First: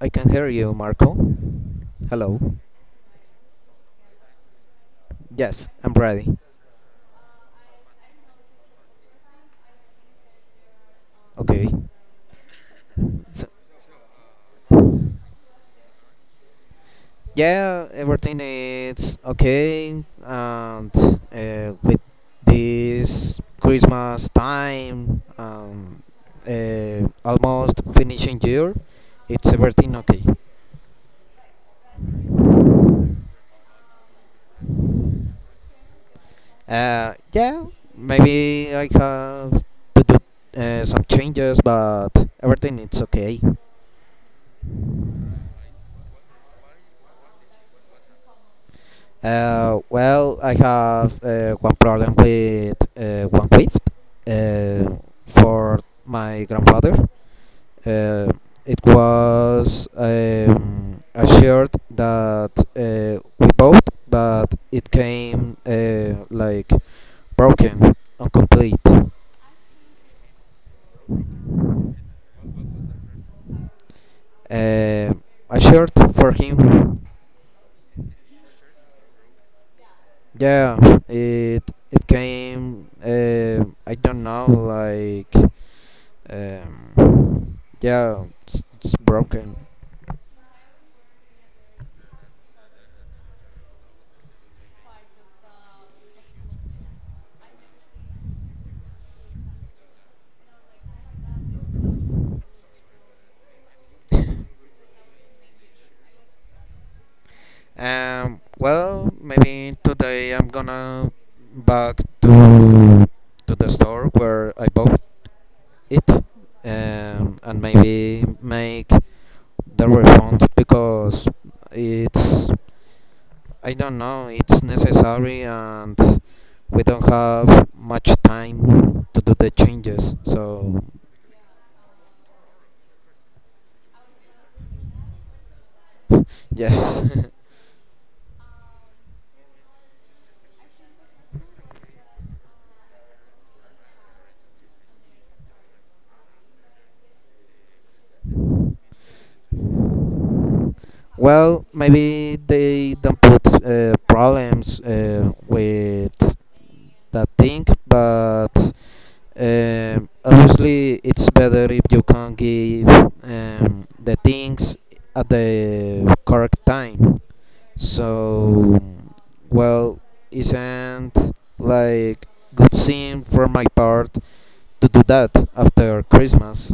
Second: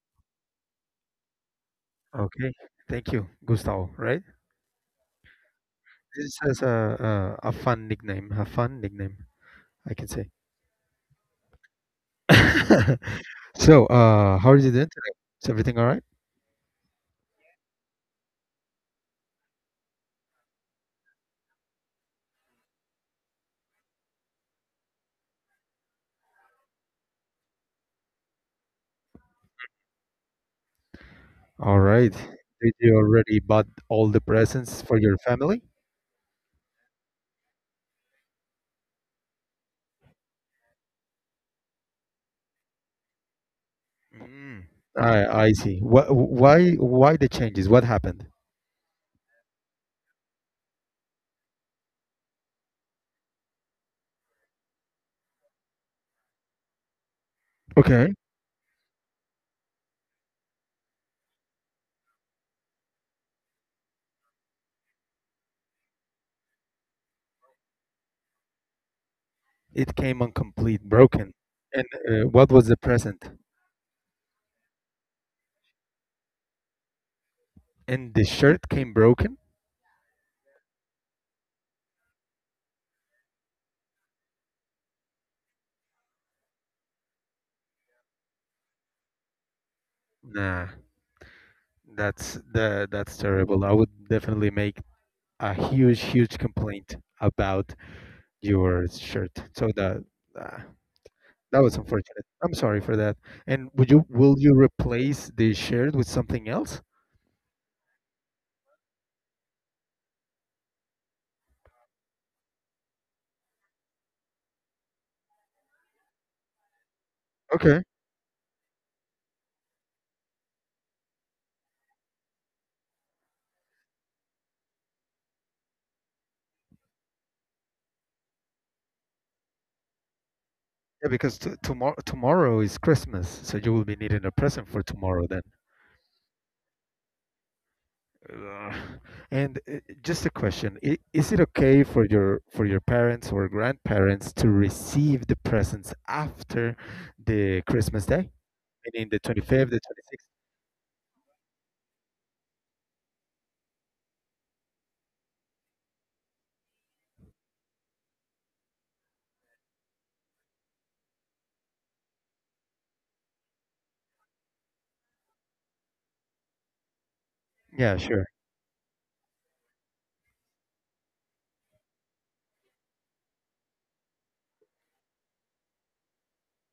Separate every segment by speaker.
Speaker 1: I can hear you, Marco. Hello.
Speaker 2: Okay, thank you, Gustavo. Right?
Speaker 1: Yes, I'm ready.
Speaker 2: This has a fun nickname, a fun nickname, I can say.
Speaker 1: Okay. So,
Speaker 2: So how are you doing today? Is everything all right?
Speaker 1: yeah, everything is okay, and with this Christmas time, almost finishing year, it's everything okay.
Speaker 2: All right. Did you already bought all the presents for your family?
Speaker 1: Yeah, maybe I have to do some changes, but everything it's okay.
Speaker 2: Mm. I see. Why the changes? What happened?
Speaker 1: Well, I have one problem with one gift uh, for my grandfather.
Speaker 2: Okay.
Speaker 1: Uh, it was a shirt that we bought, but it came like broken, incomplete.
Speaker 2: It came incomplete, broken. And what was the present?
Speaker 1: Uh, a shirt for him.
Speaker 2: And the shirt came broken.
Speaker 1: Yeah, it it came. I don't know, like yeah, it's broken.
Speaker 2: Nah, that's terrible. I would definitely make a huge, huge complaint about your shirt. So that uh, that was unfortunate. I'm sorry for that. And would you will you replace the shirt with something else?
Speaker 1: Well, maybe today I'm gonna back to the store where I bought it, and
Speaker 2: Okay.
Speaker 1: maybe make the refund because it's I don't know it's necessary and we don't have much time to do the changes. So
Speaker 2: Yeah, because t tomorrow tomorrow is Christmas, so you will be needing a present for tomorrow then.
Speaker 1: yes.
Speaker 2: Uh, and just a question: Is it okay for your parents or grandparents to receive the presents after the Christmas day, meaning the 25th, the 26th?
Speaker 1: Well, maybe they don't put problems with that thing, but obviously it's better if you can give the things at the correct time.
Speaker 2: Yeah, sure.
Speaker 1: So, well, isn't like good scene for my part to do that after Christmas.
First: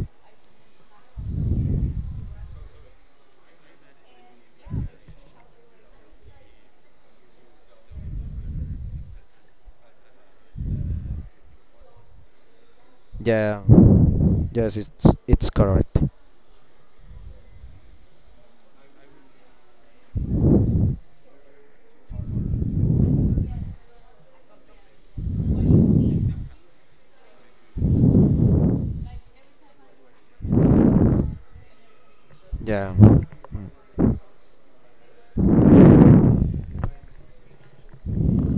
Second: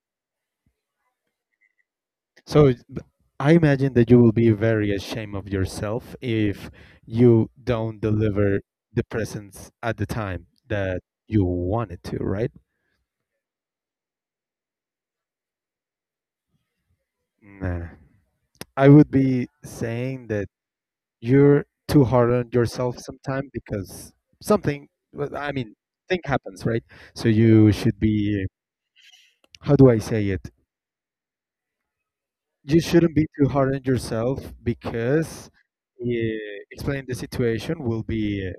Speaker 2: So it's- b- I imagine that you will be very ashamed of yourself if you don't deliver the presents at the time that you wanted to, right?
Speaker 1: Yeah, yes, it's correct.
Speaker 2: Nah. I would be saying that you're too hard on yourself sometimes because something, well, I mean, thing happens, right? So you should be, how do I say it? You
Speaker 1: Yeah.
Speaker 2: shouldn't be too hard on yourself because uh, explaining the situation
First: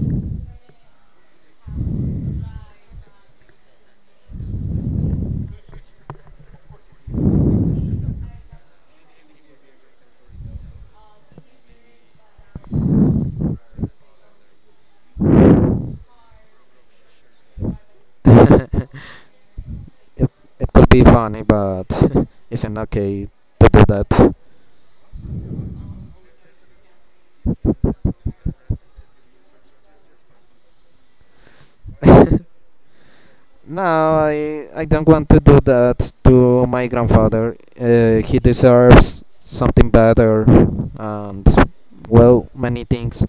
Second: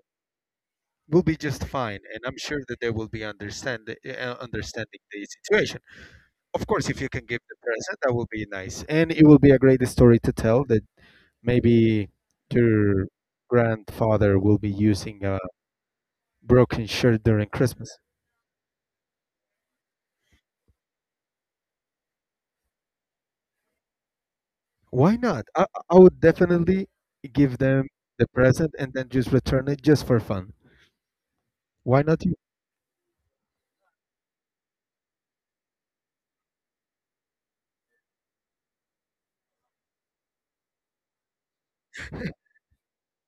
Speaker 2: will be just fine, and I'm sure that they will be understand understanding the situation. Of course, if you can give the present, that will be nice, and it will be a great story to tell that maybe your grandfather will be using a broken shirt during Christmas.
Speaker 1: it it could be funny, but isn't okay to do that.
Speaker 2: Why not? I would definitely give them the present and then just return it just for fun. Why not you?
Speaker 1: No, I don't want to do that to my grandfather. He deserves something better, and well, many things.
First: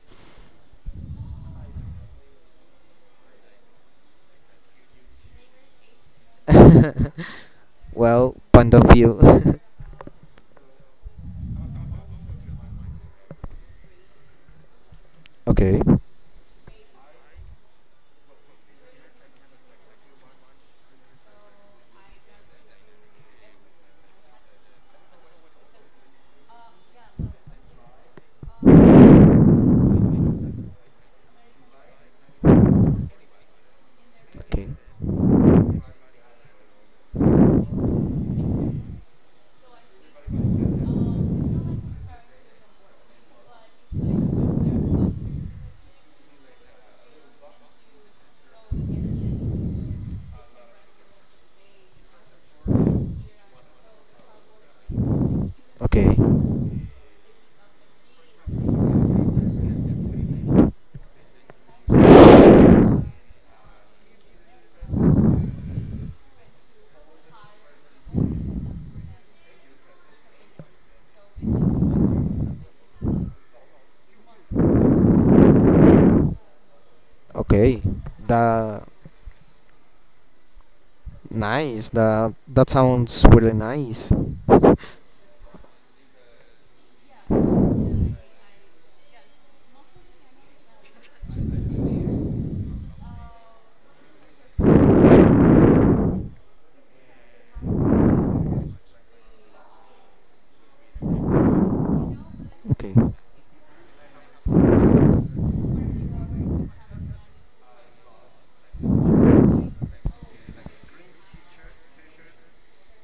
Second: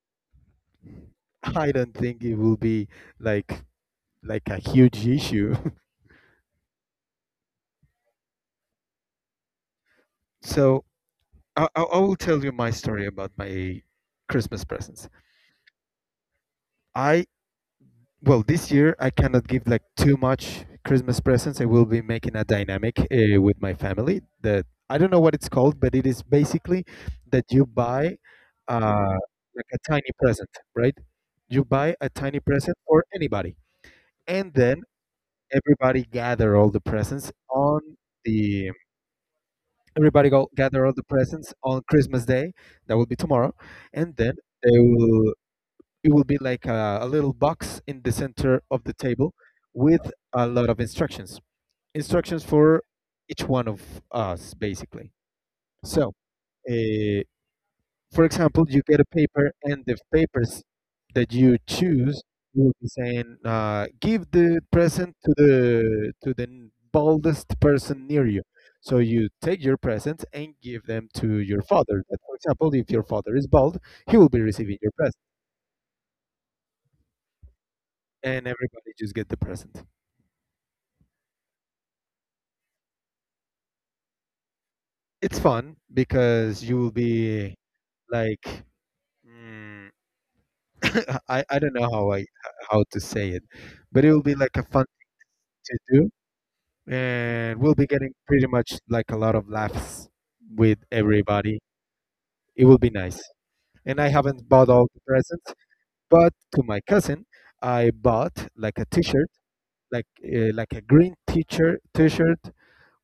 Speaker 2: I don't think it will be like like a huge issue.
Speaker 1: Well, point of view.
Speaker 2: So I will tell you my story about my Christmas presents.
Speaker 1: Okay,
Speaker 2: I well, this year I cannot give like too much Christmas presents. I will be making a dynamic with my family that I don't know what it's called, but it is basically that you buy uh, like a tiny present, right? You buy a tiny present for anybody, and
Speaker 1: okay,
Speaker 2: then everybody gather all the presents on the everybody go gather all the presents on Christmas Day. That will be tomorrow, and then they will it will be like a little box in the center of the table with a lot of instructions for each one of us basically. So
Speaker 1: okay,
Speaker 2: uh, for example, you get a paper and the papers that you choose will be saying, give the present to the baldest person near you. So you take your presents and give them to your father. Like, for example, if your father is bald, he will be receiving your present
Speaker 1: okay.
Speaker 2: and
Speaker 1: The
Speaker 2: everybody just get the present.
Speaker 1: Nice. The That sounds really nice.
Speaker 2: It's fun because you will be like mm, I don't know how to say it, but it will be like a fun thing to do, and we'll be getting pretty much like a lot of laughs with everybody. It will be
Speaker 1: Okay.
Speaker 2: nice. And I haven't bought all the presents, but to my cousin, I bought like a T-shirt, like a green teacher T-shirt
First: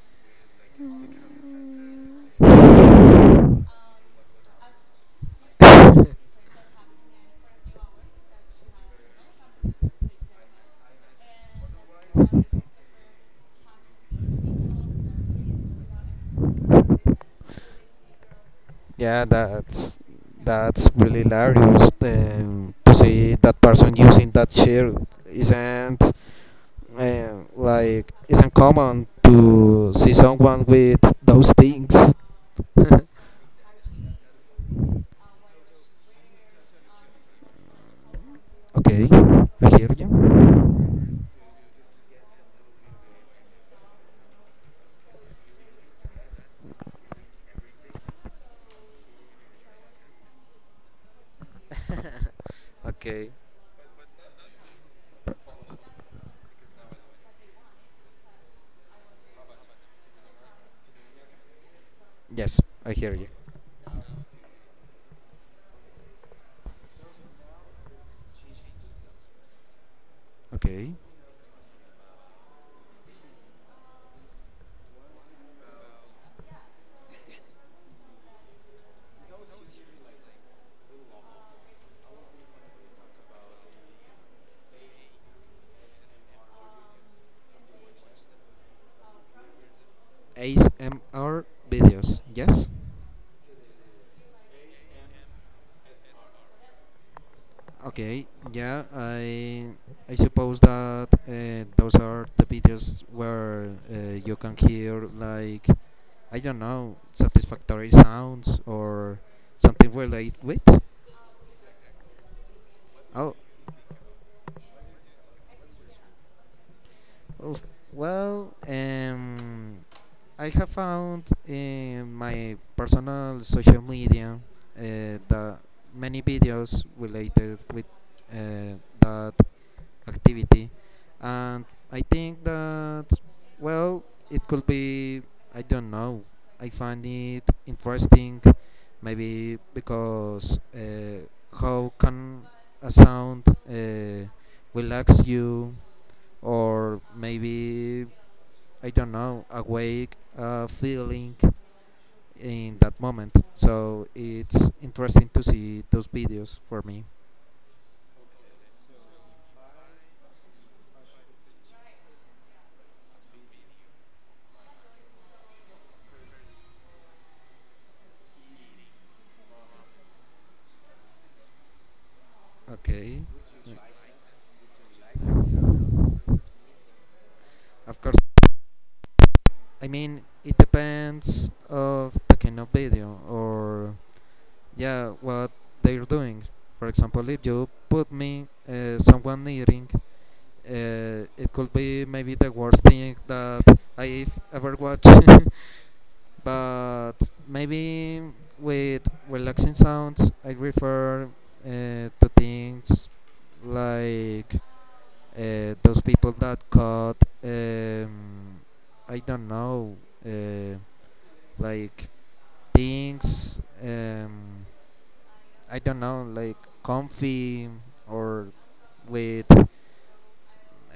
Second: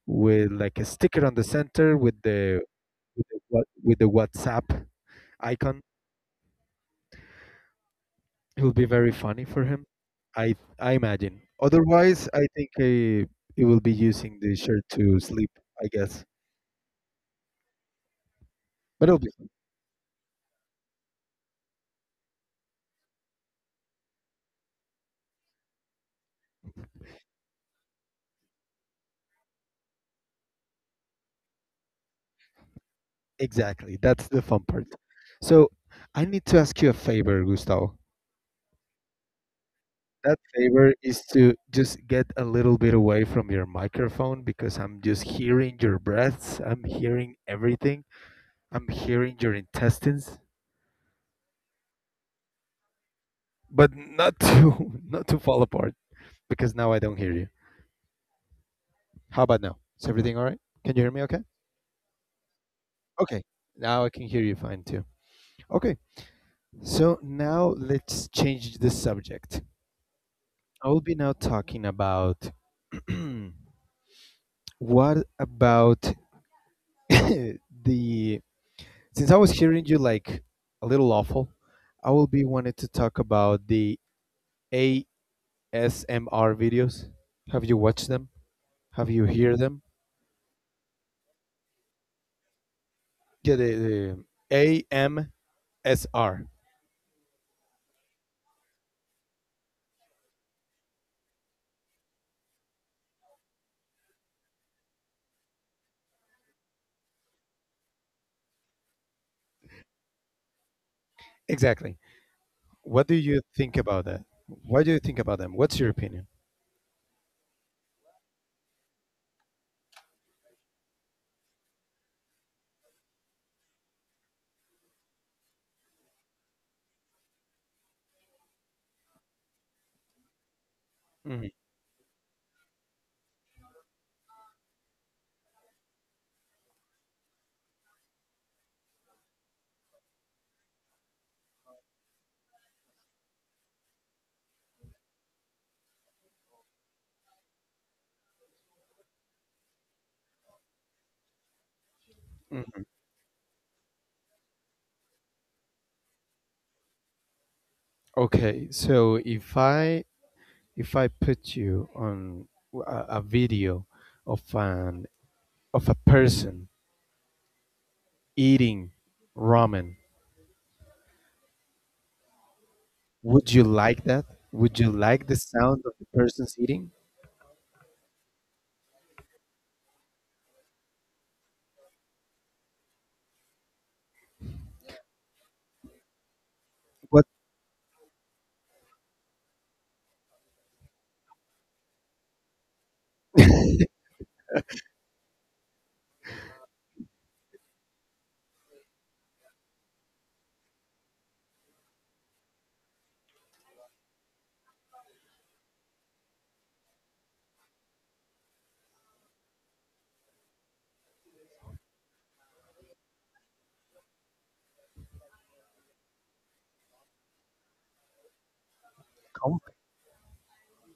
Speaker 2: with like a sticker on the center with the WhatsApp icon. It will be very funny for him, I imagine. Otherwise, I think he will be using the shirt to sleep, I guess. But it'll
Speaker 1: Yeah,
Speaker 2: be
Speaker 1: that's really hilarious to see that person using that shirt. Isn't like isn't common to see someone with those things.
Speaker 2: Exactly, that's the fun part. So I need to ask you a favor, Gustavo.
Speaker 1: Okay, I hear
Speaker 2: That
Speaker 1: you.
Speaker 2: favor is to just get a little bit away from your microphone because I'm just hearing your breaths. I'm hearing everything. I'm hearing your intestines,
Speaker 1: Okay,
Speaker 2: but not to not to fall apart because now I don't hear you. How about now? Is everything all right? Can you hear me okay?
Speaker 1: yes, I hear you.
Speaker 2: Okay, now I can hear you fine too. Okay, so now let's change the subject. I
Speaker 1: Okay,
Speaker 2: will be now talking about what about the since I was hearing you like a little awful, I will be wanted to talk about the ASMR videos. Have you watched them? Have you heard them?
Speaker 1: ASMR videos. Yes.
Speaker 2: Yeah, the AMSR.
Speaker 1: Okay, yeah, I suppose that those are the videos where you can hear like I don't know satisfactory sounds or something related with.
Speaker 2: Exactly. What do
Speaker 1: Oh,
Speaker 2: you think about that? What do you think about them? What's your opinion?
Speaker 1: oh, well, I have found in my personal social media that many videos related with that activity. And I think that, well, it could be, I don't know, I find it interesting, maybe because how can a sound uh, relax you, or maybe, I don't know, awake a feeling in
Speaker 2: Mhm.
Speaker 1: that moment. So it's interesting to see those videos for me.
Speaker 2: Okay, so if I put you on a video of an of a person eating ramen,
Speaker 1: Okay.
Speaker 2: would you like that? Would you like the sound of the person's eating?
Speaker 1: Of course. I mean, it depends of the kind of video or yeah, what they're doing. For
Speaker 2: What
Speaker 1: example, if you put me someone eating, it could be maybe the worst thing that I've ever watched. But maybe with relaxing sounds, I refer to things like those people that caught um, I don't know, uh, like things I don't know like comfy or with
Speaker 2: com-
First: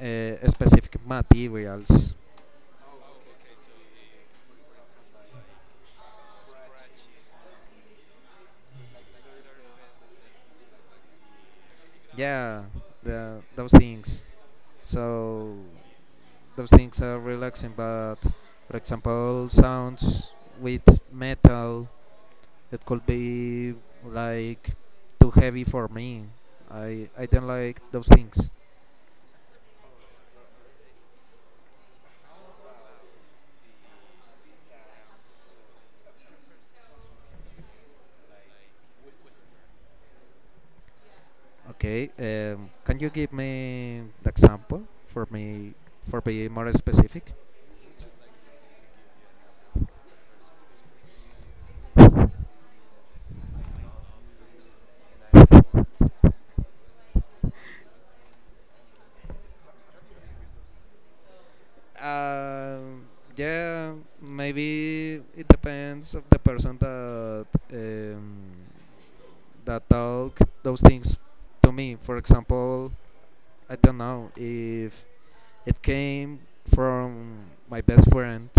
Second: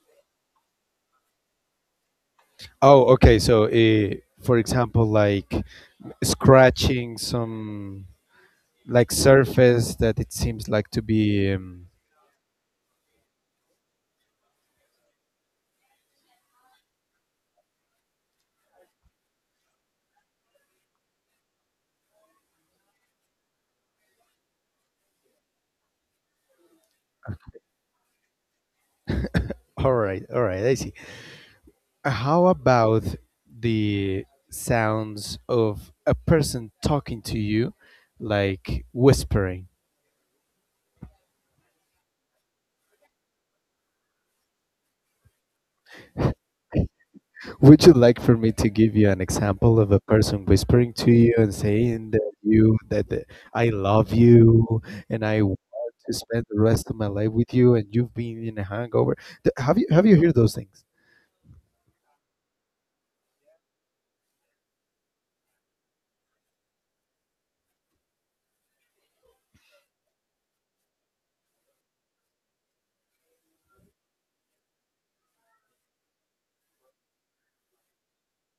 Speaker 1: specific materials.
Speaker 2: Oh, okay. So, for example, like scratching some like surface that it seems like to be.
Speaker 1: Yeah, those things. So those things are relaxing, but for example sounds with metal it could be like too heavy for me. I don't like those things.
Speaker 2: All right, all right. I see. How about the sounds of a person talking to you, like whispering?
Speaker 1: Okay, can you give me the example for me for being more specific?
Speaker 2: Would you like for me to give you an example of a person whispering to you and saying that you that I love you and I want to spend the rest of my life with you and you've been in a hangover? Have you heard those things?
Speaker 1: Um, yeah, maybe it depends of the person um, that talk those things to me. For example, I don't know if it came from my best friend.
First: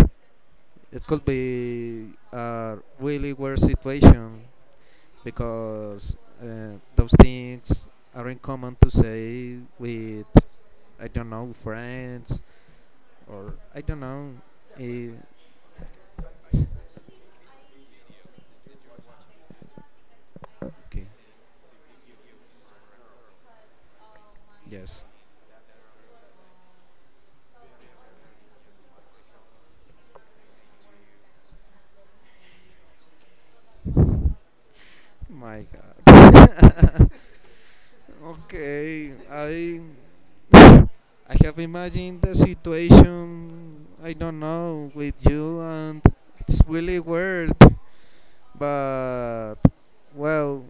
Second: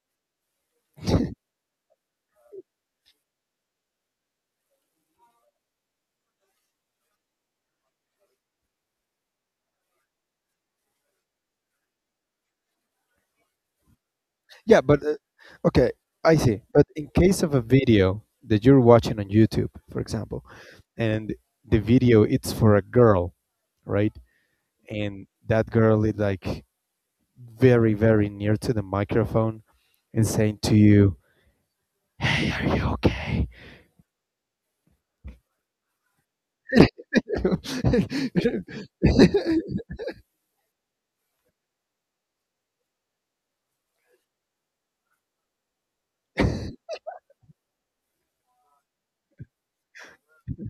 Speaker 1: It could be a really weird situation because those things aren't common to say with I don't know friends or I don't know.
Speaker 2: Yeah, but
Speaker 1: eh,
Speaker 2: okay, I see. But in case of a video that you're watching on YouTube, for example,
Speaker 1: okay,
Speaker 2: and the video it's for a girl, right,
Speaker 1: yes.
Speaker 2: and that girl is like very very near to the microphone and saying to you, hey, are you okay?
Speaker 1: My God. Okay, I have imagined the situation. I don't know with you, and it's really weird. But well,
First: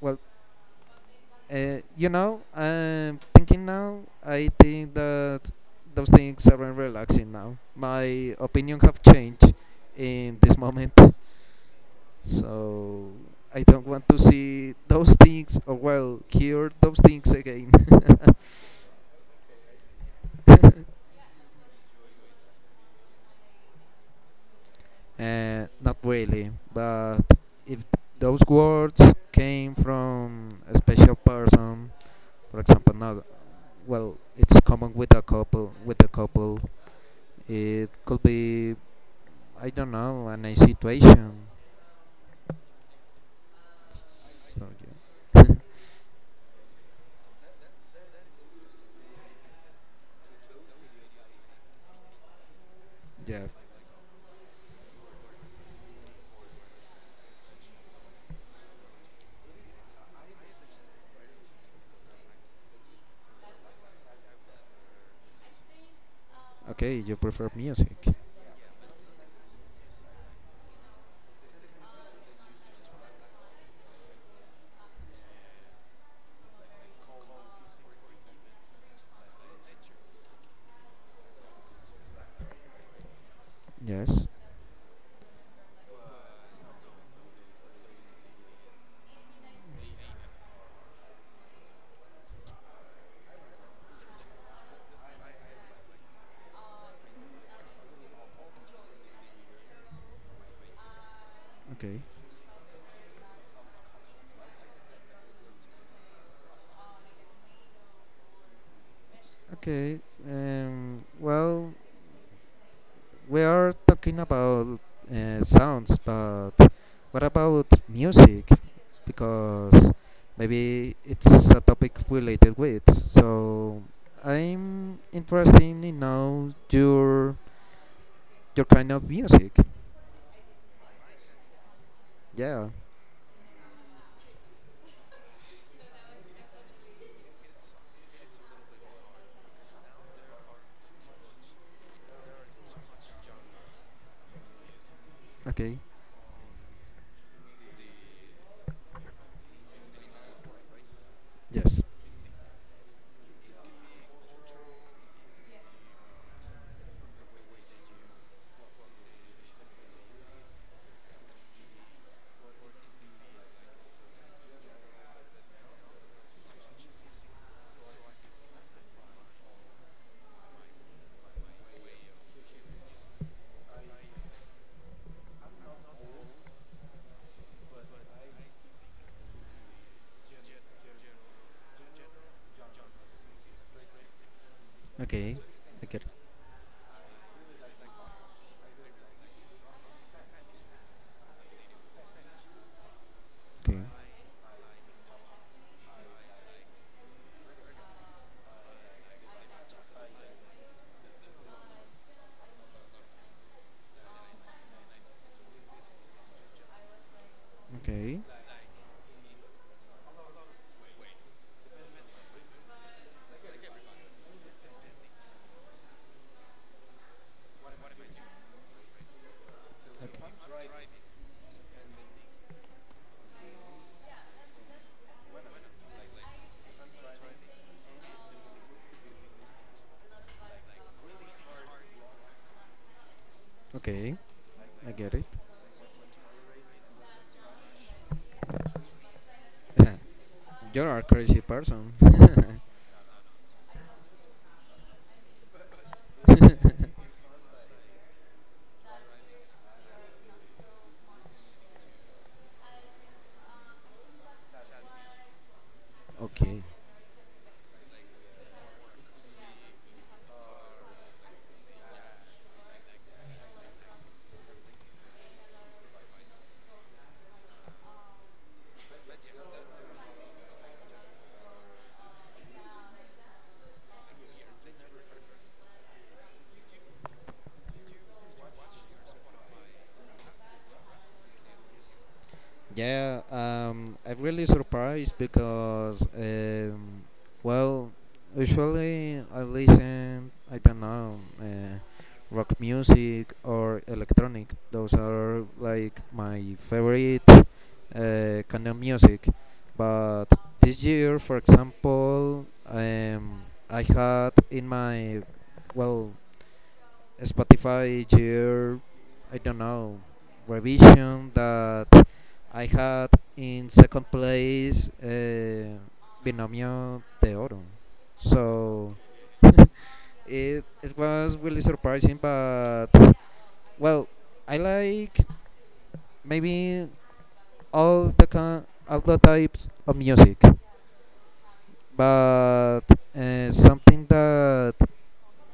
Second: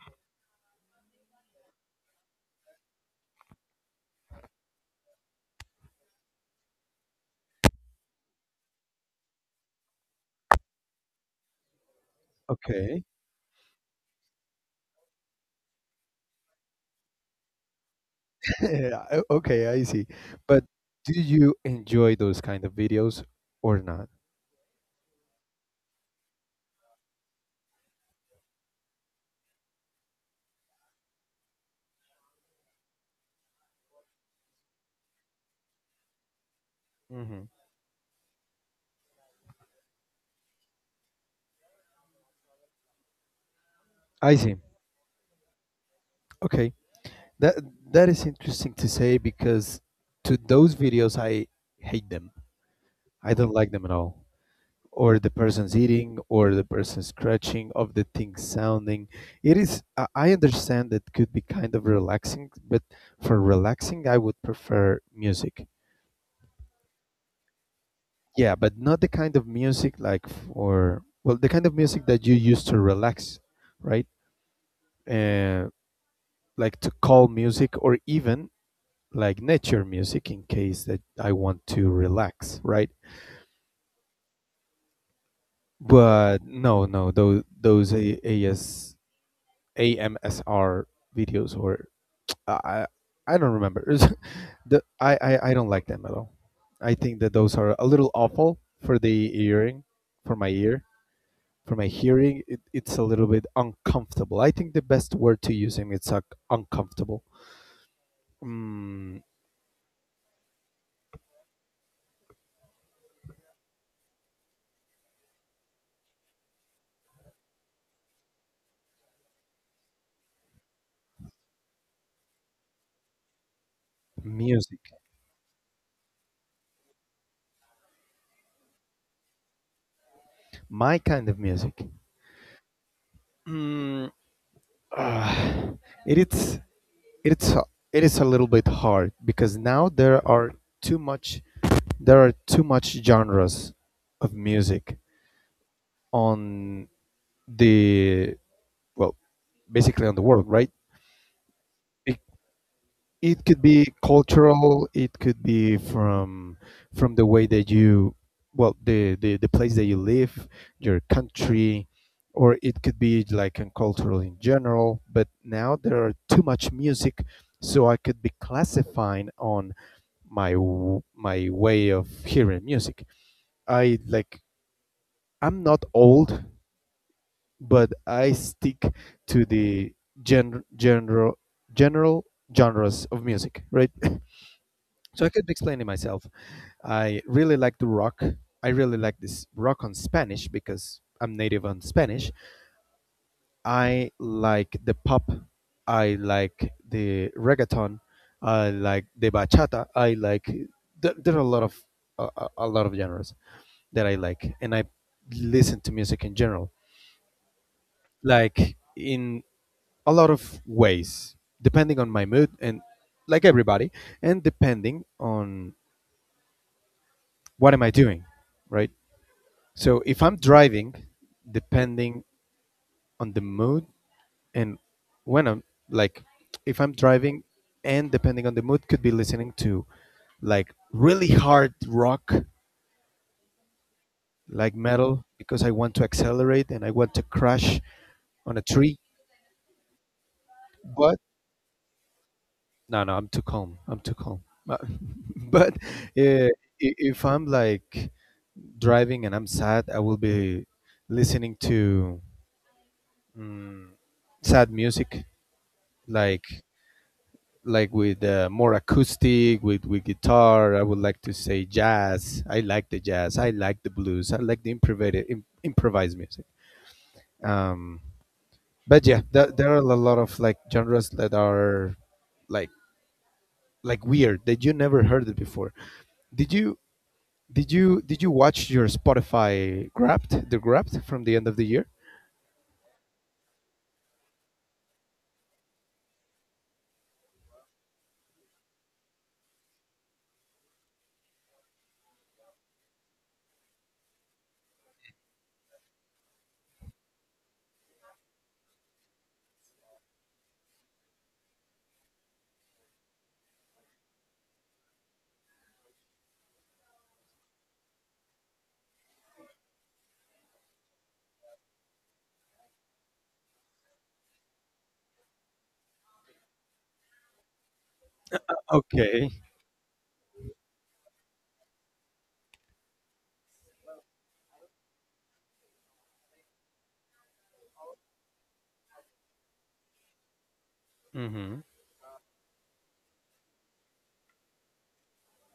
Speaker 1: well, I'm thinking now. I think that those things aren't relaxing now. My opinion have changed in this moment,
Speaker 2: okay.
Speaker 1: so I don't want to see those things or well hear those things again.
Speaker 2: Yeah, okay, I see, but do you enjoy those kind of videos or not?
Speaker 1: Not really, but if those words came from a special person, for example, now well, it's common with a couple. With a couple,
Speaker 2: Hmm,
Speaker 1: it could be I don't know, a nice situation.
Speaker 2: I see.
Speaker 1: So yeah.
Speaker 2: Okay, that that is interesting to say because to those videos I hate them. I
Speaker 1: yeah.
Speaker 2: don't like them at all, or the person's eating or the person's scratching of the thing sounding. It is I understand that could be kind of relaxing, but for relaxing I would prefer music.
Speaker 1: Okay, you prefer music.
Speaker 2: Yeah, but not the kind of music like for well the kind of music that you use to relax, right? uh, like to calm music, or even like nature music in case that I want to relax, right?
Speaker 1: Yes.
Speaker 2: But no, no, those A- as amsr videos, or I I don't remember. I don't like them at all. I think that those are a little awful for the earring, for my ear, for my
Speaker 1: Okay.
Speaker 2: hearing. It's a little bit uncomfortable. I think the best word to use him it's like uncomfortable. Mm,
Speaker 1: Okay. Well, we are talking about sounds, but what about music? Because maybe it's a topic related with. So
Speaker 2: music,
Speaker 1: I'm interested in know your kind of music.
Speaker 2: my kind of music.
Speaker 1: Yeah.
Speaker 2: Mm, ah, it is it's a- it is a little bit hard because now there are too much genres of music
Speaker 1: Okay.
Speaker 2: on the well basically on the world, right?
Speaker 1: Yes.
Speaker 2: it, it could be cultural, it could be from the way that you well the place that you live, your country, or it could be like in cultural in general, but now there are too much music. So I could be classifying on my way of hearing music. I like I'm not old, but I stick to the gen- general, general genres of music, right? So I
Speaker 1: Okay.
Speaker 2: could be explaining
Speaker 1: Okay.
Speaker 2: myself. I really like the rock. I really like this rock on Spanish because I'm native on Spanish.
Speaker 1: Okay.
Speaker 2: I like the pop. I like the reggaeton. I like the bachata. I like there are a lot of a lot of genres that I like, and I listen to music in general.
Speaker 1: Okay,
Speaker 2: Like in a lot of ways, depending on my mood and like everybody, and depending on what am I doing, right? So if I'm driving, depending on the mood and when I'm like, if I'm driving and depending on the mood, could be listening to like really hard rock,
Speaker 1: okay,
Speaker 2: like
Speaker 1: I get
Speaker 2: metal,
Speaker 1: it.
Speaker 2: because I want to accelerate and I want to crash on a tree.
Speaker 1: You're a
Speaker 2: But
Speaker 1: crazy person.
Speaker 2: no, no, I'm too calm. I'm too calm. But, but uh, i- if I'm like driving and I'm sad, I will be listening to mm, sad music, like
Speaker 1: Okay.
Speaker 2: like with more acoustic, with guitar. I would like to say jazz. I like the jazz. I like the blues. I like the improvised improvised music. Um, but yeah, there are a lot of like genres that are like like weird that you never heard it before. Did you? Did you watch your Spotify Wrapped the Wrapped from the end of the year?
Speaker 1: Yeah, I'm really surprised because, well, usually I listen, I don't know, rock music or electronic. Those are like my favorite kind of music. But this year, for example, I had in my, well, Spotify year, I don't know, revision that I had in second place Binomio de Oro. So
Speaker 2: Okay.
Speaker 1: it was really surprising, but well, I like maybe all the all the types of music,
Speaker 2: Hmm.
Speaker 1: but something that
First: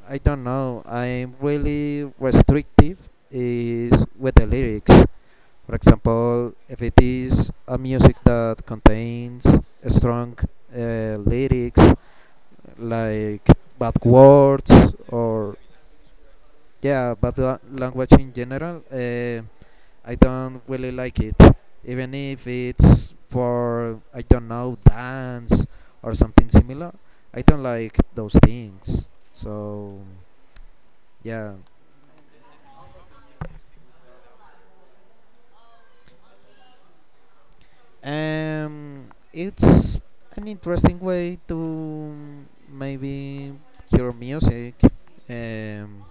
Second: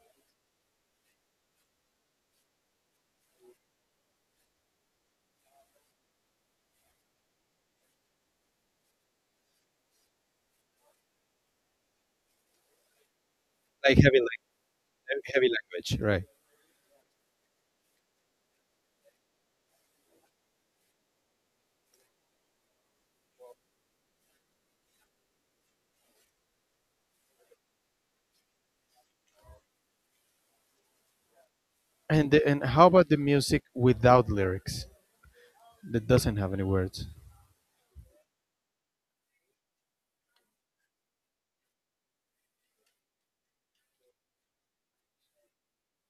Speaker 1: I don't know. I'm really restrictive is with the lyrics. For example, if it is a music that contains strong lyrics like bad
Speaker 2: Like heavy
Speaker 1: words
Speaker 2: heavy
Speaker 1: or
Speaker 2: language, right?
Speaker 1: yeah, bad language in general, I don't really like it. Even if it's for I don't know dance or something similar, I don't like those things. So yeah,
Speaker 2: And the, and how about the music without lyrics that doesn't have any words?
Speaker 1: It's an interesting way to maybe hear music. Um,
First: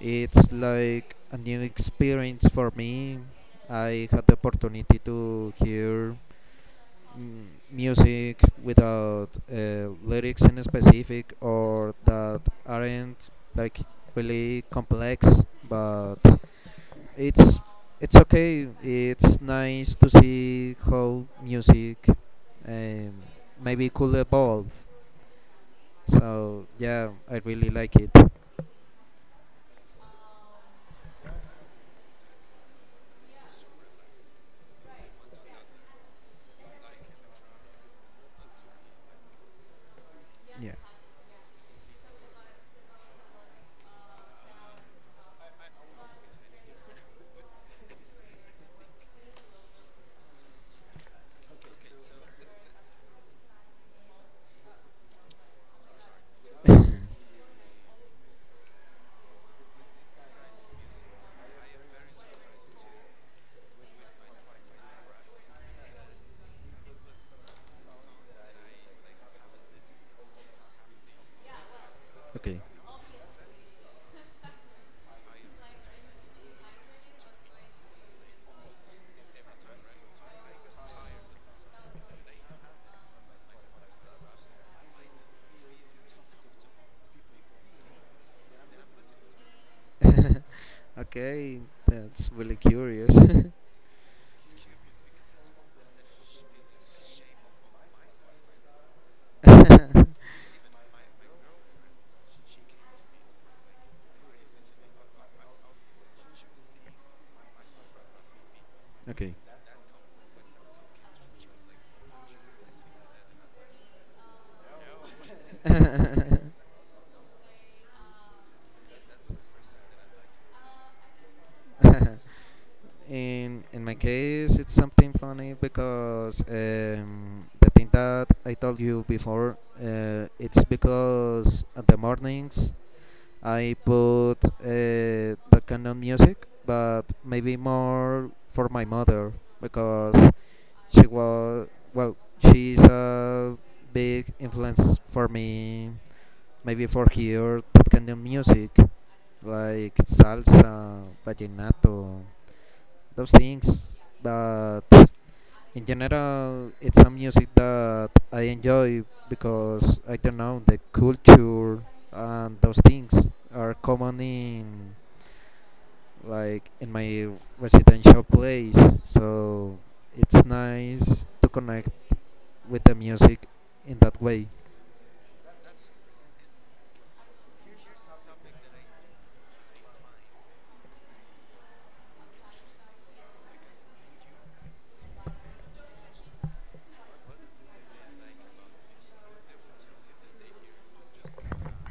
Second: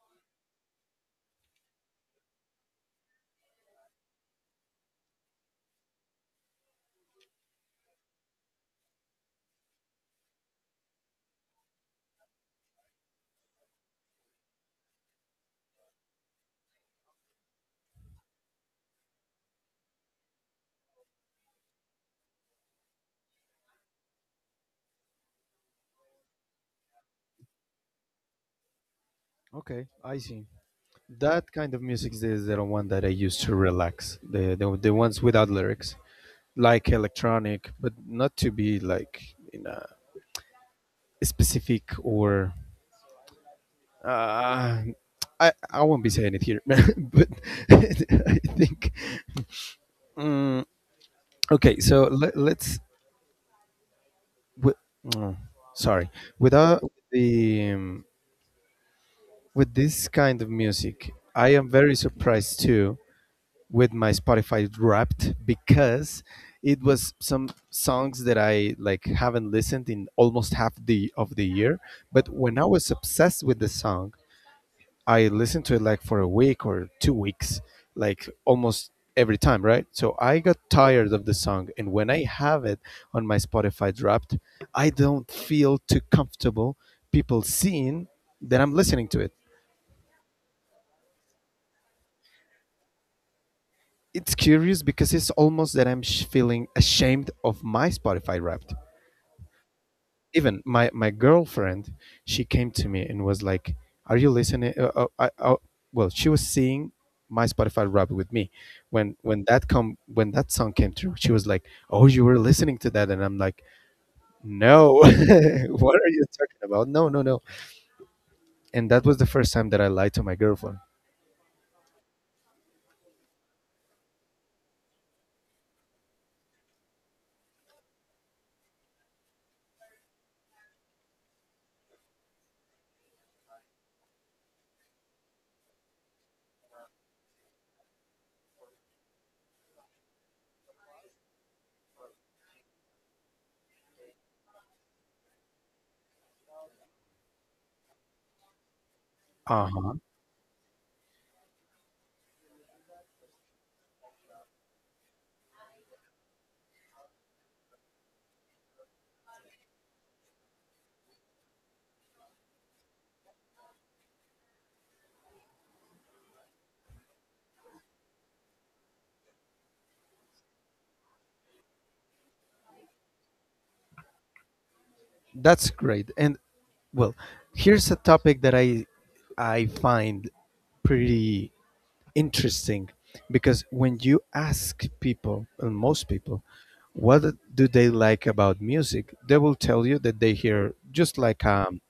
Speaker 1: it's like a new experience for me. I had the opportunity to hear mm, music without lyrics in specific or that aren't like really complex, but it's it's okay. It's nice to see how music um, maybe could evolve. So yeah, I really like it.
Speaker 2: Okay, I see. That kind of music is the one that I use to relax. The the ones without lyrics, like electronic, but not to be like in a
Speaker 1: Yeah.
Speaker 2: specific or. Uh, I won't be saying it here, but I think. Mm, okay, so let's wi- mm, sorry. Without the. With this kind of music. I am very surprised too with my Spotify Wrapped because it was some songs that I like haven't listened in almost half the of the year. But when
Speaker 1: Okay.
Speaker 2: I was obsessed with the song, I listened to it like for a week or 2 weeks, like almost every time, right? So I got tired of the song, and when I have it on my Spotify Wrapped, I don't feel too comfortable people seeing that I'm listening to it.
Speaker 1: Okay, that's really curious.
Speaker 2: It's curious because it's almost that I'm feeling ashamed of my Spotify Wrapped. Even my girlfriend, she came to me and was like, "Are you listening?" Well, she was seeing my Spotify Wrapped with me when
Speaker 1: Okay.
Speaker 2: when that come when that song came through. She was like, "Oh, you were listening to that?" And I'm like, "No, what are you talking about? No, no, no." And that was the first time that I lied to my girlfriend.
Speaker 1: In my case, it's something funny because the thing that I told you before, it's because at the mornings I bought that kind of music, but maybe more for my mother because she was well, she's a big influence for me. Maybe for here that kind of music
Speaker 2: Uh huh.
Speaker 1: like salsa, vallenato, those things. But in general, it's a music that I enjoy because I don't know the culture and those things are common in like in my residential place. So it's nice to connect with the music in that way.
Speaker 2: That's great. And well, here's a topic that I find pretty interesting because when you ask people, and most people, what do they like about music, they will tell you that they hear just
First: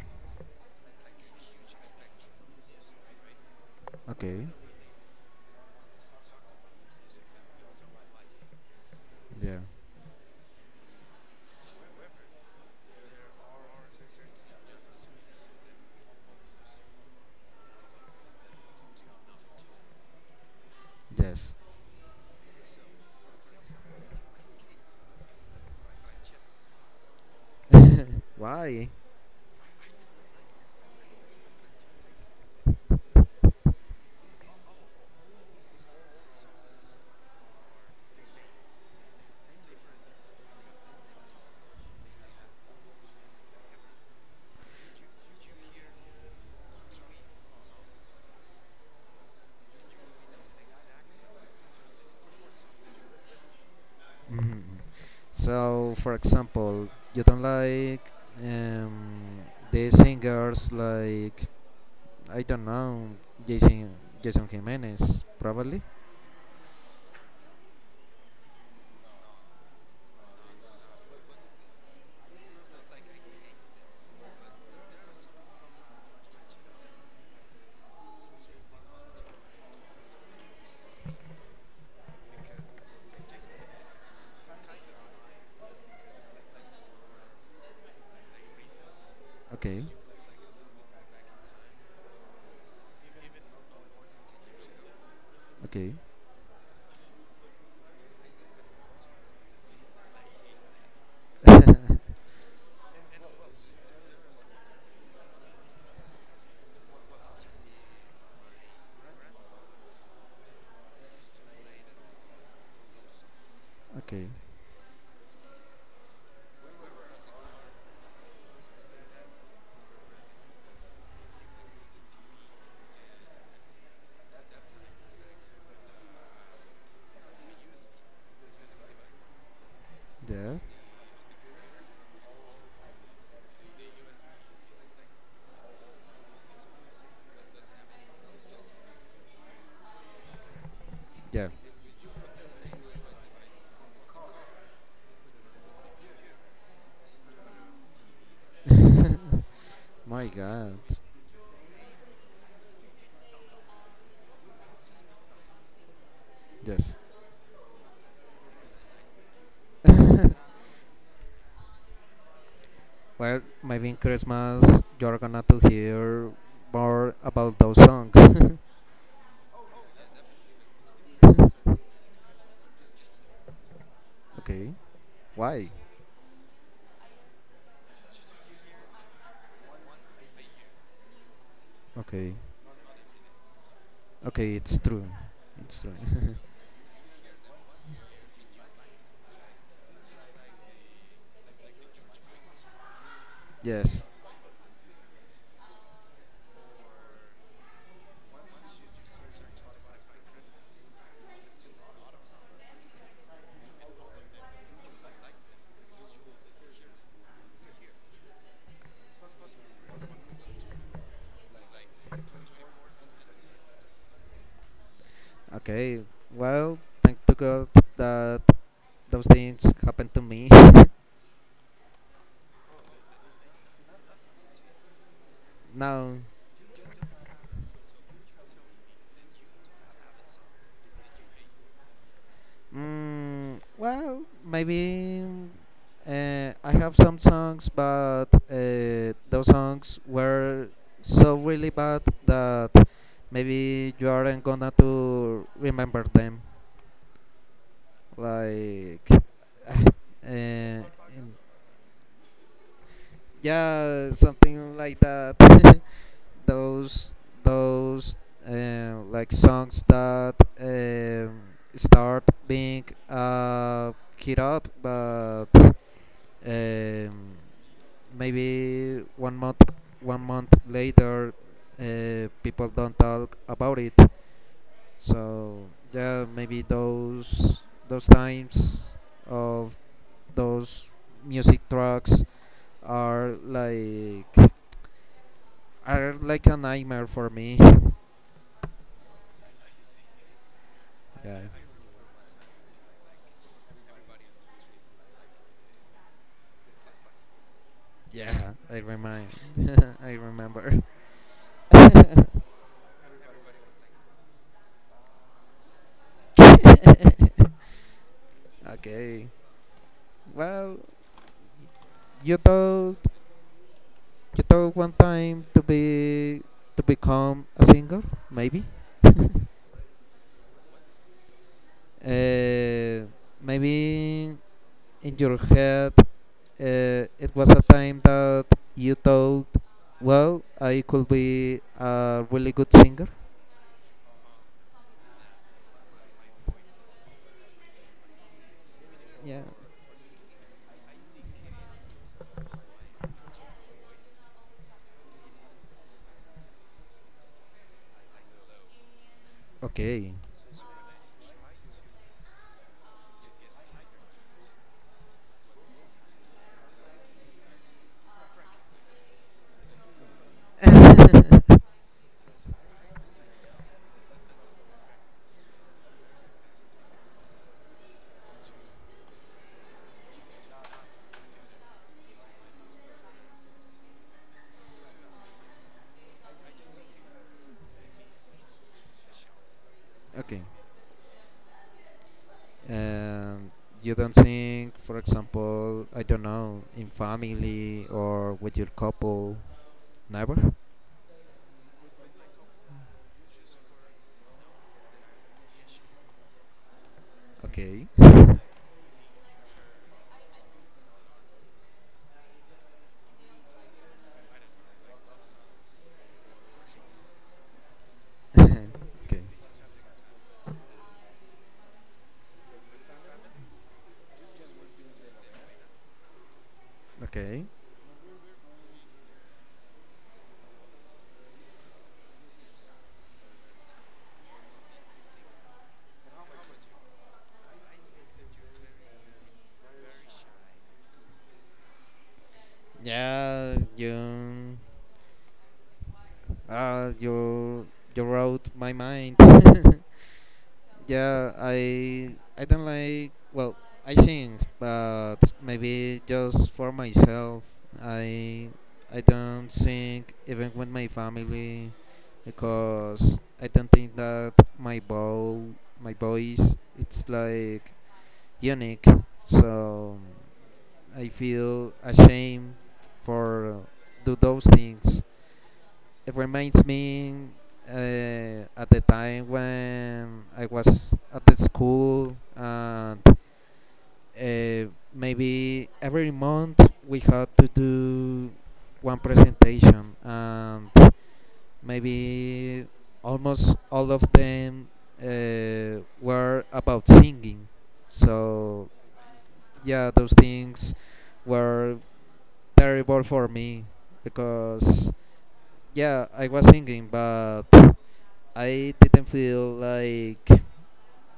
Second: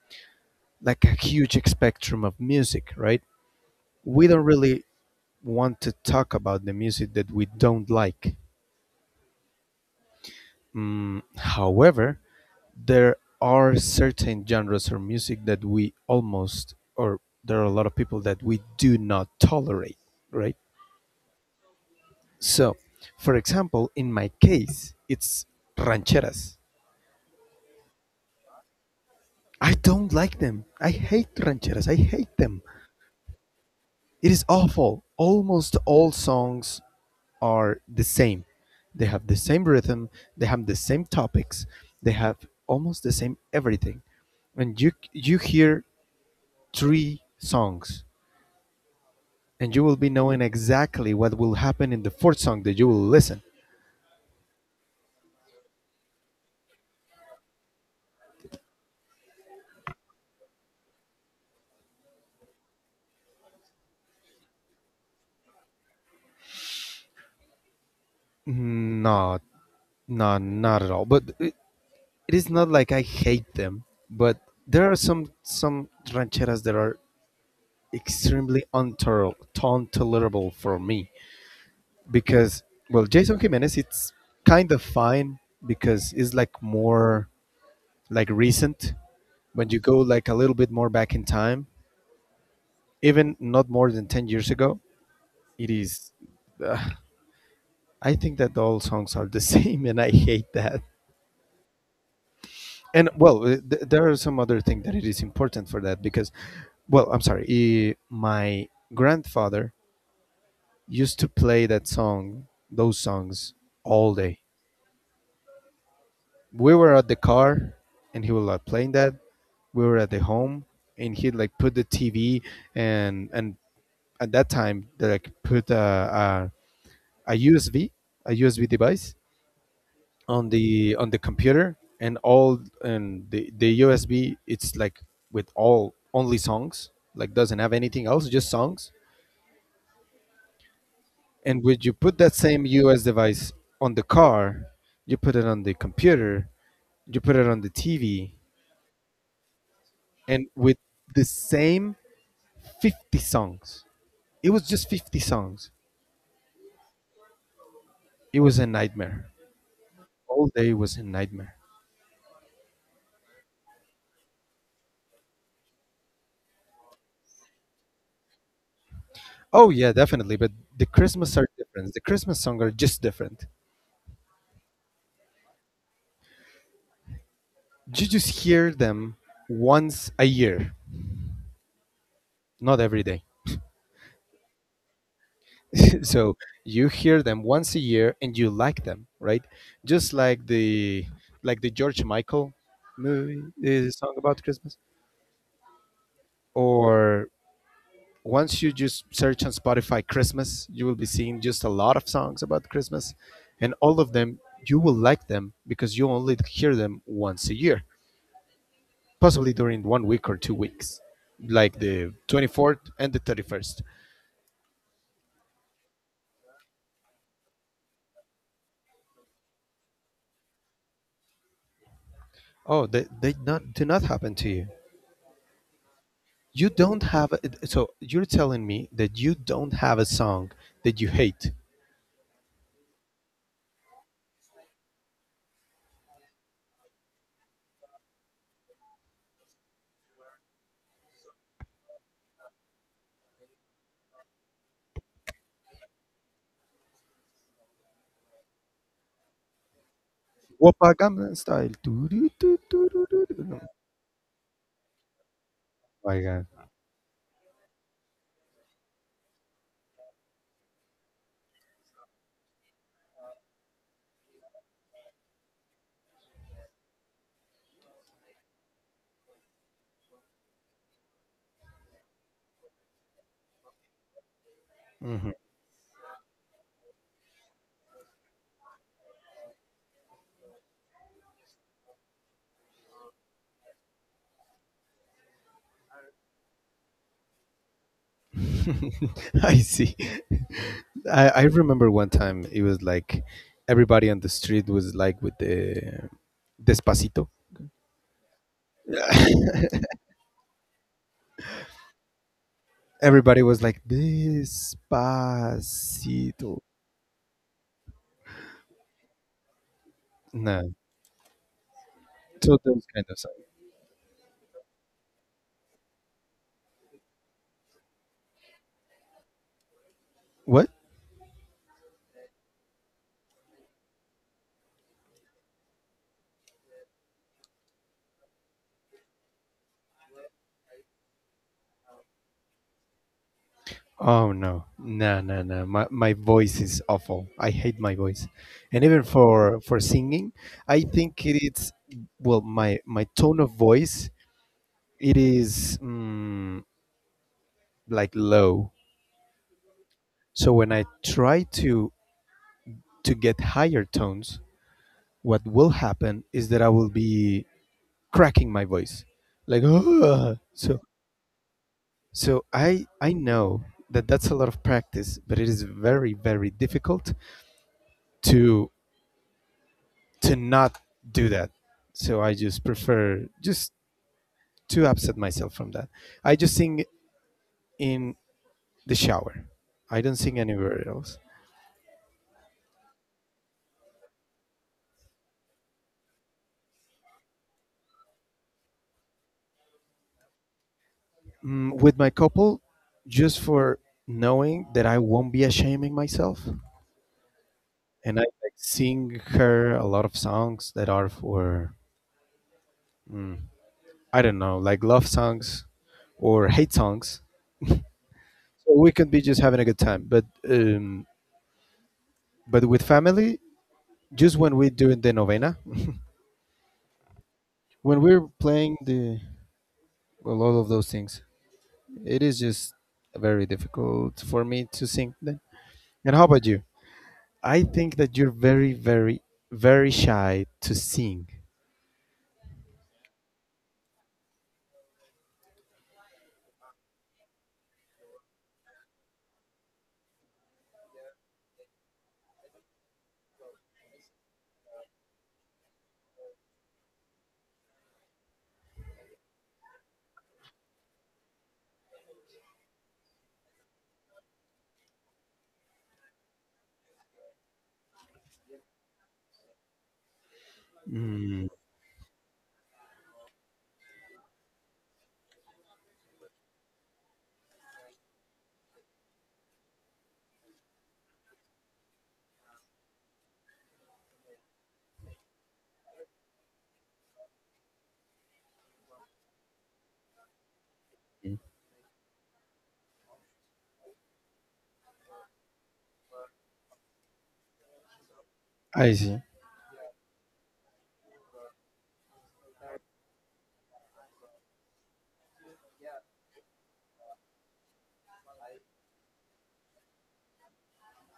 Speaker 2: like a huge spectrum of music, right? We don't
Speaker 1: Okay.
Speaker 2: really want to talk about the music that we don't like.
Speaker 1: Yeah.
Speaker 2: However, there are certain genres or music that we almost, or there are a lot of people that we do not tolerate, right?
Speaker 1: Yes.
Speaker 2: So for example, in my case, it's rancheras.
Speaker 1: Why?
Speaker 2: I don't like them. I hate rancheras, I hate them. It is awful. Almost all songs are the same, they have the same rhythm, they have the same topics, they have almost the same everything. And you hear three songs and you will be knowing exactly what will happen in the fourth song that you will listen.
Speaker 1: Mhm. So for example you don't like um, the singers like I don't know jason jason Jimenez probably.
Speaker 2: No, no, not at all. It is not like I hate them, but there are some rancheras that are extremely untoler- untolerable for me because, well, Jason Jimenez, it's kind of fine because it's like more, like recent. When you
Speaker 1: Okay,
Speaker 2: go like a little bit more back in time, even not more than 10 years ago, it
Speaker 1: okay,
Speaker 2: is, I think that all songs are the same, and I hate that. And well, there are some other things that it is important for that because, well, I'm sorry, my grandfather used to play that song, those songs, all
Speaker 1: okay,
Speaker 2: day. We were at the car, and he was like playing that. We were at the home, and he'd like put the TV, and at that time they like put a USB, a USB device
Speaker 1: yeah,
Speaker 2: on the computer. And all, and the USB, it's like with all only songs, like doesn't have anything else, just songs.
Speaker 1: yeah.
Speaker 2: And would you put that same US device on the car, you put it on the computer, you put it on the TV.
Speaker 1: My
Speaker 2: And with
Speaker 1: God.
Speaker 2: the same 50 songs, it was just 50 songs.
Speaker 1: Yes.
Speaker 2: It was a nightmare, all day was a nightmare.
Speaker 1: Well, maybe in Christmas you're gonna to hear more about those songs.
Speaker 2: Oh yeah, definitely, but the Christmas are different, the Christmas song are just different.
Speaker 1: Okay. Why?
Speaker 2: You just hear them once a year,
Speaker 1: Okay,
Speaker 2: not every day.
Speaker 1: okay, it's true. It's true.
Speaker 2: So you hear them once a year and you like them, right? Just like the George Michael movie, the
Speaker 1: Yes.
Speaker 2: song about Christmas. Or once you just search on Spotify Christmas, you will be seeing just a lot of songs about Christmas, and all of them you will like them because you only hear them once a year, possibly during 1 week or 2 weeks, like the 24th and the 31st.
Speaker 1: Okay. Well, thank to God that those things happened to me.
Speaker 2: Oh, they not do not happen to you.
Speaker 1: Now
Speaker 2: You don't have a, so you're telling me that you don't have a song that you hate.
Speaker 1: Well, maybe I have some songs, but those songs were so really bad that maybe you aren't gonna to remember them. Like, uh, in-
Speaker 2: Wapa Gangnam Style. Doo doo doo doo doo doo doo. Oh
Speaker 1: yeah, something like that.
Speaker 2: my God.
Speaker 1: those those like songs that um, start being uh, hit up, but Uh, maybe one month later, people don't talk about it.
Speaker 2: Mhm.
Speaker 1: So yeah, maybe those times of those music tracks are like are like a nightmare for me.
Speaker 2: I see. I,
Speaker 1: Yeah,
Speaker 2: I remember one time it was like everybody on the street was like with the Despacito.
Speaker 1: yeah, I remind, I remember.
Speaker 2: Everybody was like Despacito.
Speaker 1: Okay,
Speaker 2: No.
Speaker 1: well, you
Speaker 2: So those
Speaker 1: thought
Speaker 2: kind of songs.
Speaker 1: You thought one time to become a singer, maybe.
Speaker 2: What?
Speaker 1: Uh, Maybe in your head, it was a time that you thought, well, I could be a really good singer.
Speaker 2: Oh no, no, no, no! My voice is awful. I hate my voice, and even
Speaker 1: Yeah.
Speaker 2: for singing, I think it's, well, my tone of voice, it is like low.
Speaker 1: Okay.
Speaker 2: So when I try to get higher tones, what will happen is that I will be cracking my voice, like "Ugh." So so I know that that's a lot of practice, but it is very very difficult to to not do that. So I just prefer just to upset myself from that. I just sing in the shower. I don't sing
Speaker 1: Okay.
Speaker 2: anywhere else.
Speaker 1: Um, you don't think, for example, I don't know, in family or with your couple, never.
Speaker 2: Mm, with my couple, just for knowing that I won't be ashaming myself.
Speaker 1: Okay.
Speaker 2: And I like, sing her a lot of songs that are for, I don't know, like love songs or hate songs. So we could be
Speaker 1: Okay.
Speaker 2: just having a good time. But with family, just when we're doing the novena,
Speaker 1: Okay.
Speaker 2: when we're playing the a lot of those things. It is just very difficult for me to sing them. And how about you? I think that you're very, very, very shy to sing.
Speaker 1: Yeah, uh, you, you wrote my mind. Yeah, I don't like. Well, I sing, but maybe just for myself. I, I don't sing even with my family, because I don't think that my voice, it's like unique. So I
Speaker 2: Mm,
Speaker 1: feel ashamed for do those things. It reminds me at the time when I was at the school and uh, maybe every month we had to do one presentation and maybe almost all of them were about singing so
Speaker 2: I see.
Speaker 1: yeah those things were terrible for me because yeah I was singing but I didn't feel like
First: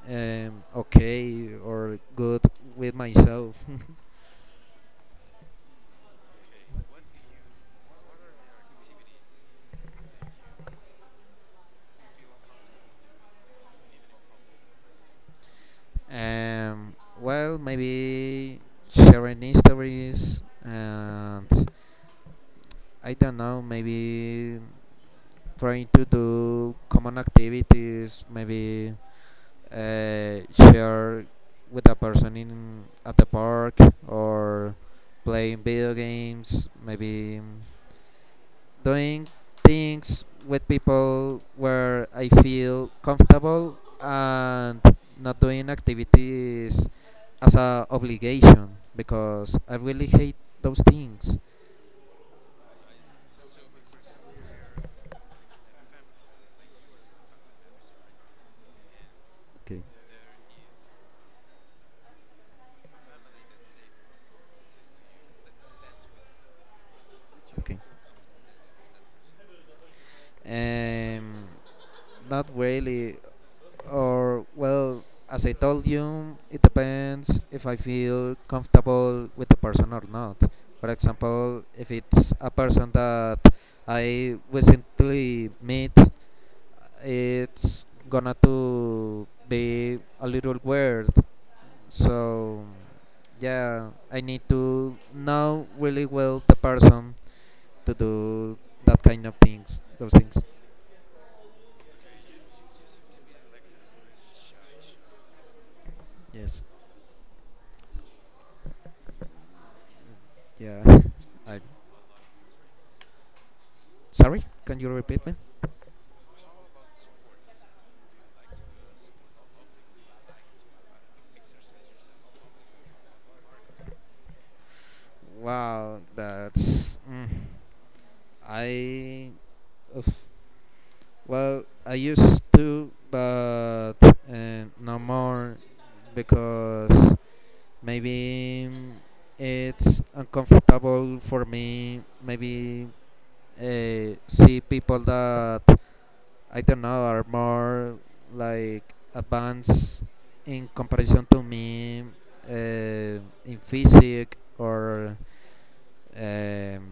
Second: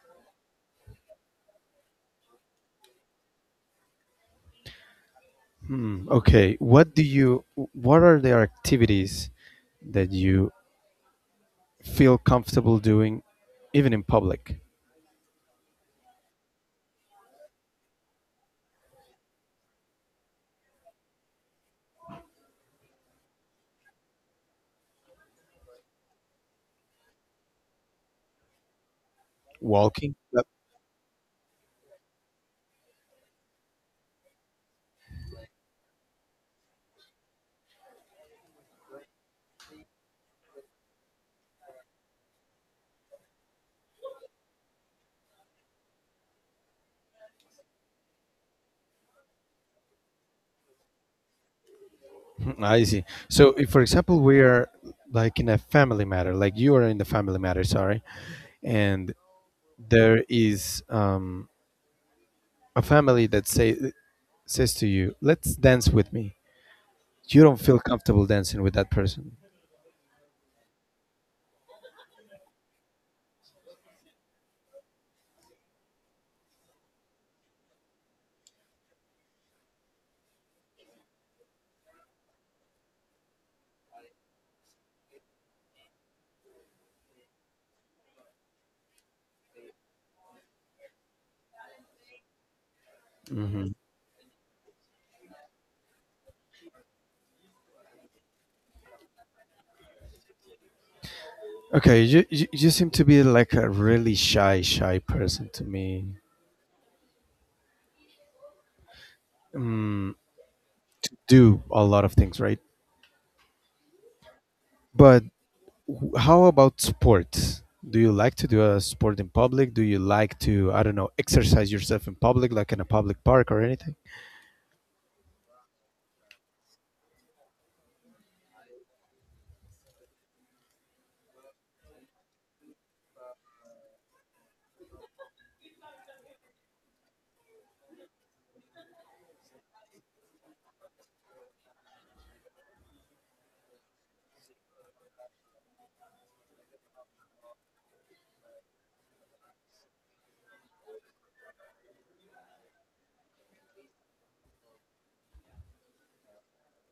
Speaker 1: okay or good with myself.
Speaker 2: Hmm. Okay. What do you? What are the activities that you feel comfortable doing, even in public?
Speaker 1: Well, maybe sharing stories and I don't know, maybe trying to do common activities, maybe
Speaker 2: Walking. Yep.
Speaker 1: share with a person in at the park or playing video games, maybe doing things with people where I feel comfortable and not doing activities as a obligation because I really hate those things.
Speaker 2: Hmm, I see. So, if for example we are like in a family matter, like you are in the family matter, sorry, and
Speaker 1: Okay,
Speaker 2: there is a family that says to you, "Let's dance with me." You don't
Speaker 1: okay.
Speaker 2: feel comfortable dancing with that person.
Speaker 1: Um, Not really, or well, as I told you, it depends if I feel comfortable with the person or not. For example, if it's a person that I recently met it's gonna to be a little weird. So
Speaker 2: Hmm.
Speaker 1: yeah, I need to know really well the person to do that kind of things, those things.
Speaker 2: Okay, you, you seem to be like a really shy person to me.
Speaker 1: Yes.
Speaker 2: Mm,
Speaker 1: Yeah.
Speaker 2: to
Speaker 1: I
Speaker 2: do a lot of things, right?
Speaker 1: Sorry. Can you
Speaker 2: But
Speaker 1: repeat me?
Speaker 2: how about sports? Do you like to do a sport in public? Do you like to, I don't know, exercise yourself in public, like in a public park or anything?
Speaker 1: Wow, that's I. Oof. Well, I used to, but no more because maybe it's uncomfortable for me. Maybe see people that I don't know are more like advanced in comparison to me uh, in physics or um,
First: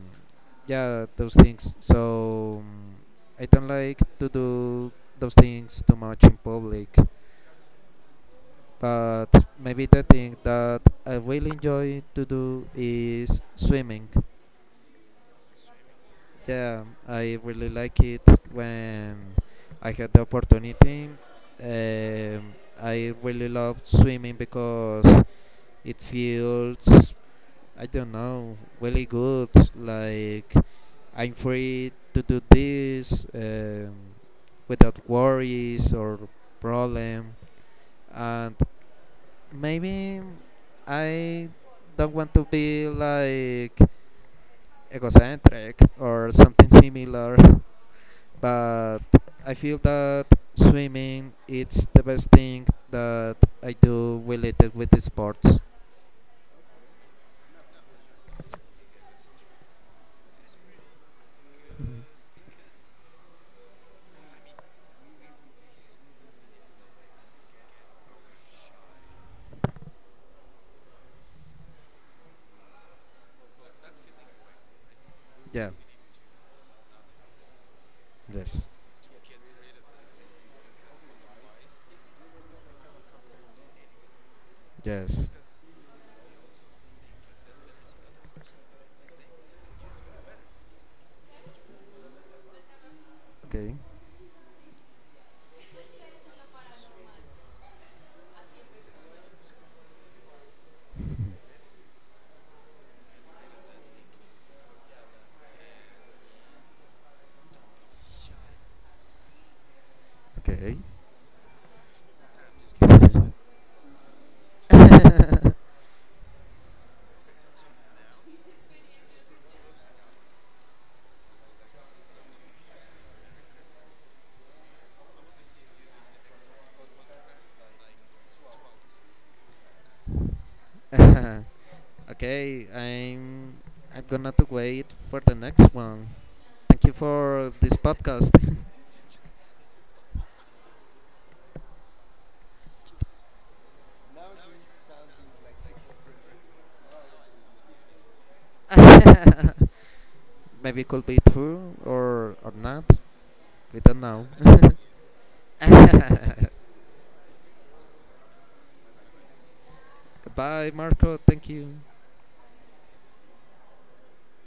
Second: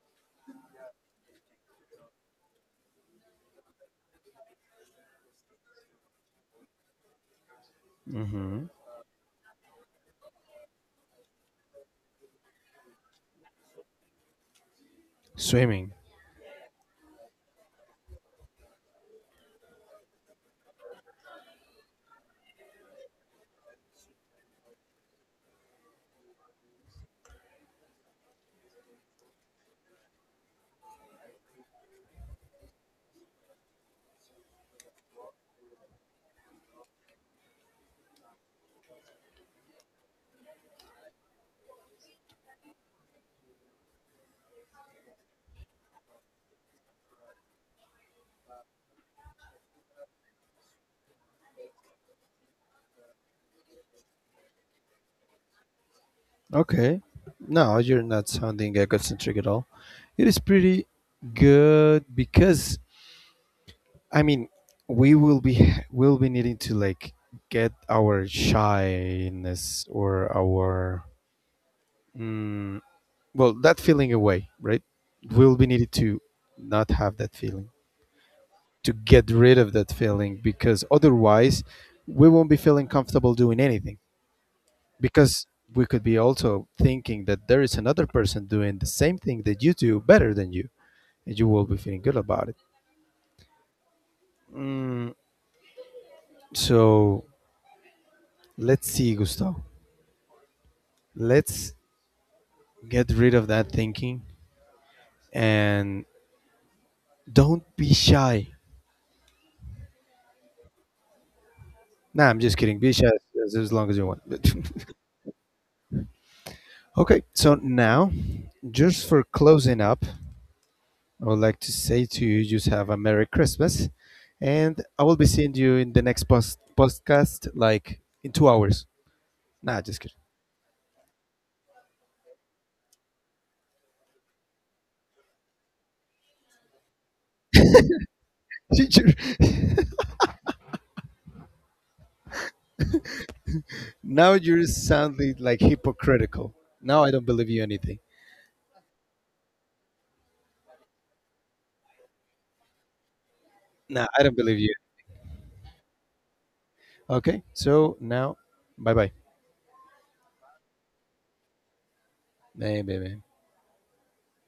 Speaker 1: yeah those things. So I don't like to do those things too much in public. But maybe the thing that I really enjoy to do is swimming.
Speaker 2: Swimming.
Speaker 1: Yeah, I really like it when I had the opportunity. Um, I really love swimming because it feels, I don't know, really good. Like I'm free to do this without worries or problem, and maybe I don't want to be like egocentric or something similar, but I feel that swimming it's the best thing that I do related with the sports.
Speaker 2: Okay. No, you're not sounding egocentric at all. It is pretty good because, I mean, we will be will be needing to like get our shyness or our mm, well, that feeling away, right? We'll be
Speaker 1: Yeah.
Speaker 2: needed to not have that feeling,
Speaker 1: Yes.
Speaker 2: to get rid of that feeling, because otherwise we won't be feeling comfortable doing anything.
Speaker 1: Yes.
Speaker 2: Because we could be also thinking that there is another person doing the same thing that you do better than you, and you will be feeling good about it.
Speaker 1: Okay.
Speaker 2: Mm, so let's see, Gustavo. Let's get rid of that thinking and don't be shy.
Speaker 1: Okay.
Speaker 2: Nah, I'm just kidding. Be shy as long as you want. Okay, so now, just for closing up, I would like to say to you, just have a Merry Christmas. And I will be seeing you in the next podcast, like in 2 hours. Nah, just kidding.
Speaker 1: Okay. I'm gonna to wait for the next one. Thank you for this podcast.
Speaker 2: You're- now you're sounding like hypocritical. Now I don't believe you anything.
Speaker 1: Maybe it could be true or not. We don't
Speaker 2: Nah, I
Speaker 1: know.
Speaker 2: don't believe you. Okay, so now, bye bye.
Speaker 1: Goodbye, Marco. Thank you.
Speaker 2: Bye bye. Bye.